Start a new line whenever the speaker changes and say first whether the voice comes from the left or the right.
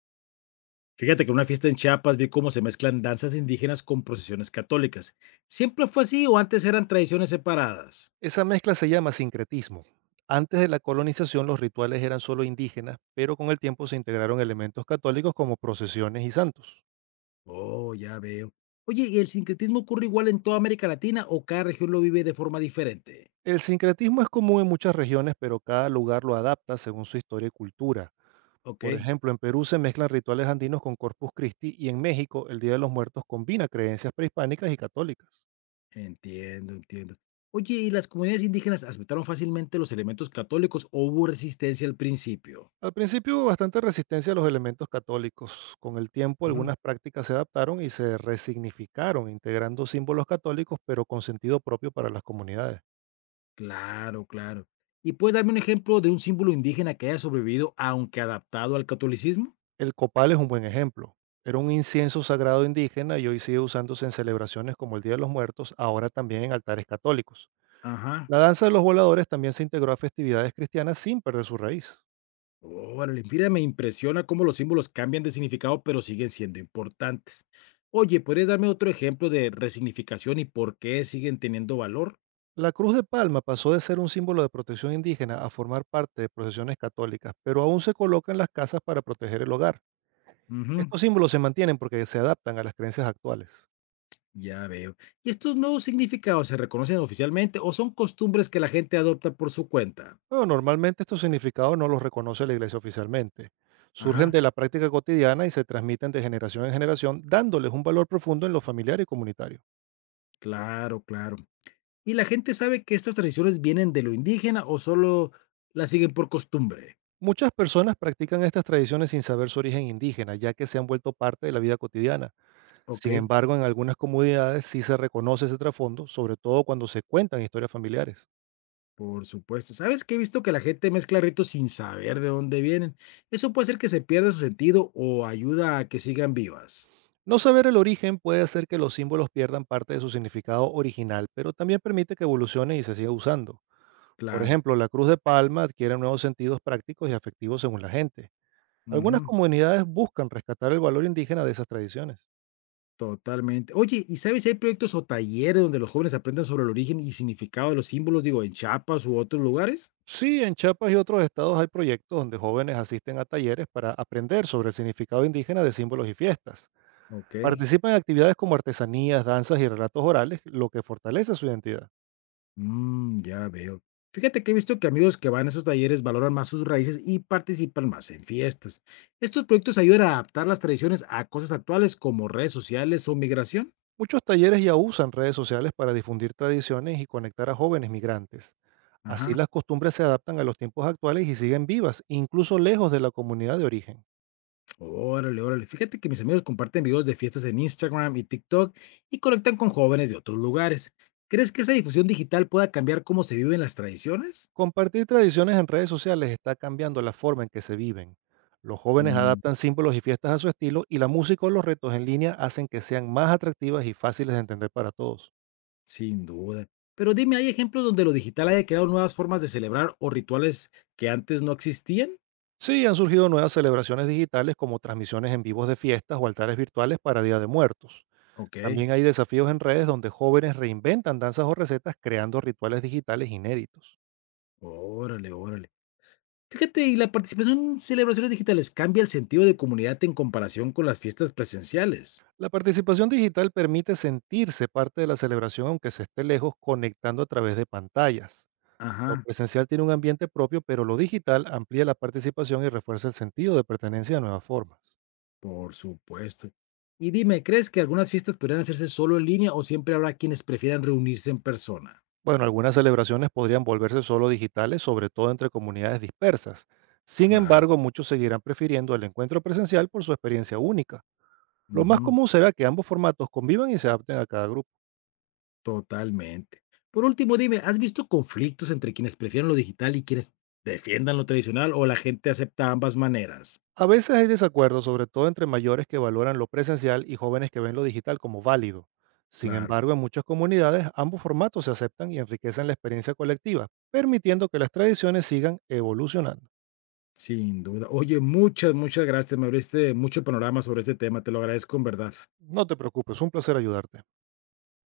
left: Fíjate que en una fiesta en Chiapas vi cómo se mezclan danzas indígenas con procesiones católicas. ¿Siempre fue así o antes eran tradiciones separadas?
right: Esa mezcla se llama sincretismo. Antes de la colonización los rituales eran solo indígenas, pero con el tiempo se integraron elementos católicos como procesiones y santos.
left: Oh, ya veo. Oye, ¿y el sincretismo ocurre igual en toda América Latina o cada región lo vive de forma diferente?
right: El sincretismo es común en muchas regiones, pero cada lugar lo adapta según su historia y cultura.
left: Ok,
right: Por ejemplo, en Perú se mezclan rituales andinos con Corpus Christi y en México el Día de los Muertos combina creencias prehispánicas y católicas.
left: entiendo, entiendo. Oye, ¿y las comunidades indígenas aceptaron fácilmente los elementos católicos o hubo resistencia al principio?
right: Al principio hubo bastante resistencia a los elementos católicos. Con el tiempo
left: Ujú,
right: algunas prácticas se adaptaron y se resignificaron, integrando símbolos católicos pero con sentido propio para las comunidades.
left: claro, claro. ¿Y puedes darme un ejemplo de un símbolo indígena que haya sobrevivido aunque adaptado al catolicismo?
right: El copal es un buen ejemplo. Era un incienso sagrado indígena y hoy sigue usándose en celebraciones como el Día de los Muertos, ahora también en altares católicos.
left: Ajá.
right: La danza de los voladores también se integró a festividades cristianas sin perder su raíz.
left: Órale, mira, me impresiona cómo los símbolos cambian de significado, pero siguen siendo importantes. Oye, ¿podrías darme otro ejemplo de resignificación y por qué siguen teniendo valor?
right: La cruz de palma pasó de ser un símbolo de protección indígena a formar parte de procesiones católicas, pero aún se coloca en las casas para proteger el hogar.
left: Ujú,
right: Estos símbolos se mantienen porque se adaptan a las creencias actuales.
left: ya veo. ¿Y estos nuevos significados se reconocen oficialmente o son costumbres que la gente adopta por su cuenta?
right: Pero normalmente estos significados no los reconoce la iglesia oficialmente. Surgen
left: Ajá,
right: de la práctica cotidiana y se transmiten de generación en generación, dándoles un valor profundo en lo familiar y comunitario.
left: claro, claro. ¿Y la gente sabe que estas tradiciones vienen de lo indígena o solo las siguen por costumbre?
right: Muchas personas practican estas tradiciones sin saber su origen indígena, ya que se han vuelto parte de la vida cotidiana.
left: Ok.
right: Sin embargo, en algunas comunidades sí se reconoce ese trasfondo, sobre todo cuando se cuentan historias familiares.
left: Por supuesto. ¿Sabes qué? He visto que la gente mezcla ritos sin saber de dónde vienen. Eso puede hacer que se pierda su sentido o ayuda a que sigan vivas.
right: No saber el origen puede hacer que los símbolos pierdan parte de su significado original, pero también permite que evolucione y se siga usando. Por
left: Claro.
right: ejemplo, la cruz de palma adquiere nuevos sentidos prácticos y afectivos según la gente. Algunas
left: Ujú,
right: comunidades buscan rescatar el valor indígena de esas tradiciones.
left: totalmente. Oye, ¿y sabes si hay proyectos o talleres donde los jóvenes aprendan sobre el origen y significado de los símbolos, digo, en Chiapas u otros lugares?
right: Sí, en Chiapas y otros estados hay proyectos donde jóvenes asisten a talleres para aprender sobre el significado indígena de símbolos y fiestas.
left: Ok.
right: Participan en actividades como artesanías, danzas y relatos orales, lo que fortalece su identidad.
left: Mm, ya veo. Fíjate que he visto que amigos que van a esos talleres valoran más sus raíces y participan más en fiestas. ¿Estos proyectos ayudan a adaptar las tradiciones a cosas actuales como redes sociales o migración?
right: Muchos talleres ya usan redes sociales para difundir tradiciones y conectar a jóvenes migrantes. Así
left: Ajá.
right: las costumbres se adaptan a los tiempos actuales y siguen vivas, incluso lejos de la comunidad de origen.
left: Órale, órale. Fíjate que mis amigos comparten videos de fiestas en Instagram y TikTok y conectan con jóvenes de otros lugares. ¿Crees que esa difusión digital pueda cambiar cómo se viven las tradiciones?
right: Compartir tradiciones en redes sociales está cambiando la forma en que se viven. Los jóvenes
left: Mm,
right: adaptan símbolos y fiestas a su estilo y la música o los retos en línea hacen que sean más atractivas y fáciles de entender para todos.
left: sin duda. Pero dime, ¿hay ejemplos donde lo digital haya creado nuevas formas de celebrar o rituales que antes no existían?
right: Sí, han surgido nuevas celebraciones digitales como transmisiones en vivos de fiestas o altares virtuales para Día de Muertos.
left: Ok,
right: También hay desafíos en redes donde jóvenes reinventan danzas o recetas creando rituales digitales inéditos.
left: órale, órale. Fíjate, ¿y la participación en celebraciones digitales cambia el sentido de comunidad en comparación con las fiestas presenciales?
right: La participación digital permite sentirse parte de la celebración aunque se esté lejos conectando a través de pantallas. Lo
left: Ajá.
right: presencial tiene un ambiente propio, pero lo digital amplía la participación y refuerza el sentido de pertenencia a nuevas formas.
left: Por supuesto. Y dime, ¿crees que algunas fiestas podrían hacerse solo en línea o siempre habrá quienes prefieran reunirse en persona?
right: Bueno, algunas celebraciones podrían volverse solo digitales, sobre todo entre comunidades dispersas. Sin
left: Claro.
right: embargo, muchos seguirán prefiriendo el encuentro presencial por su experiencia única. Lo más
left: Ujú,
right: común será que ambos formatos convivan y se adapten a cada grupo.
left: totalmente. Por último, dime, ¿has visto conflictos entre quienes prefieren lo digital y quienes defiendan lo tradicional o la gente acepta ambas maneras?
right: A veces hay desacuerdos, sobre todo entre mayores que valoran lo presencial y jóvenes que ven lo digital como válido. Sin
left: Claro,
right: embargo, en muchas comunidades ambos formatos se aceptan y enriquecen la experiencia colectiva, permitiendo que las tradiciones sigan evolucionando.
left: sin duda. Oye, muchas, muchas gracias. Me abriste mucho panorama sobre este tema. Te lo agradezco en verdad.
right: No te preocupes, un placer ayudarte.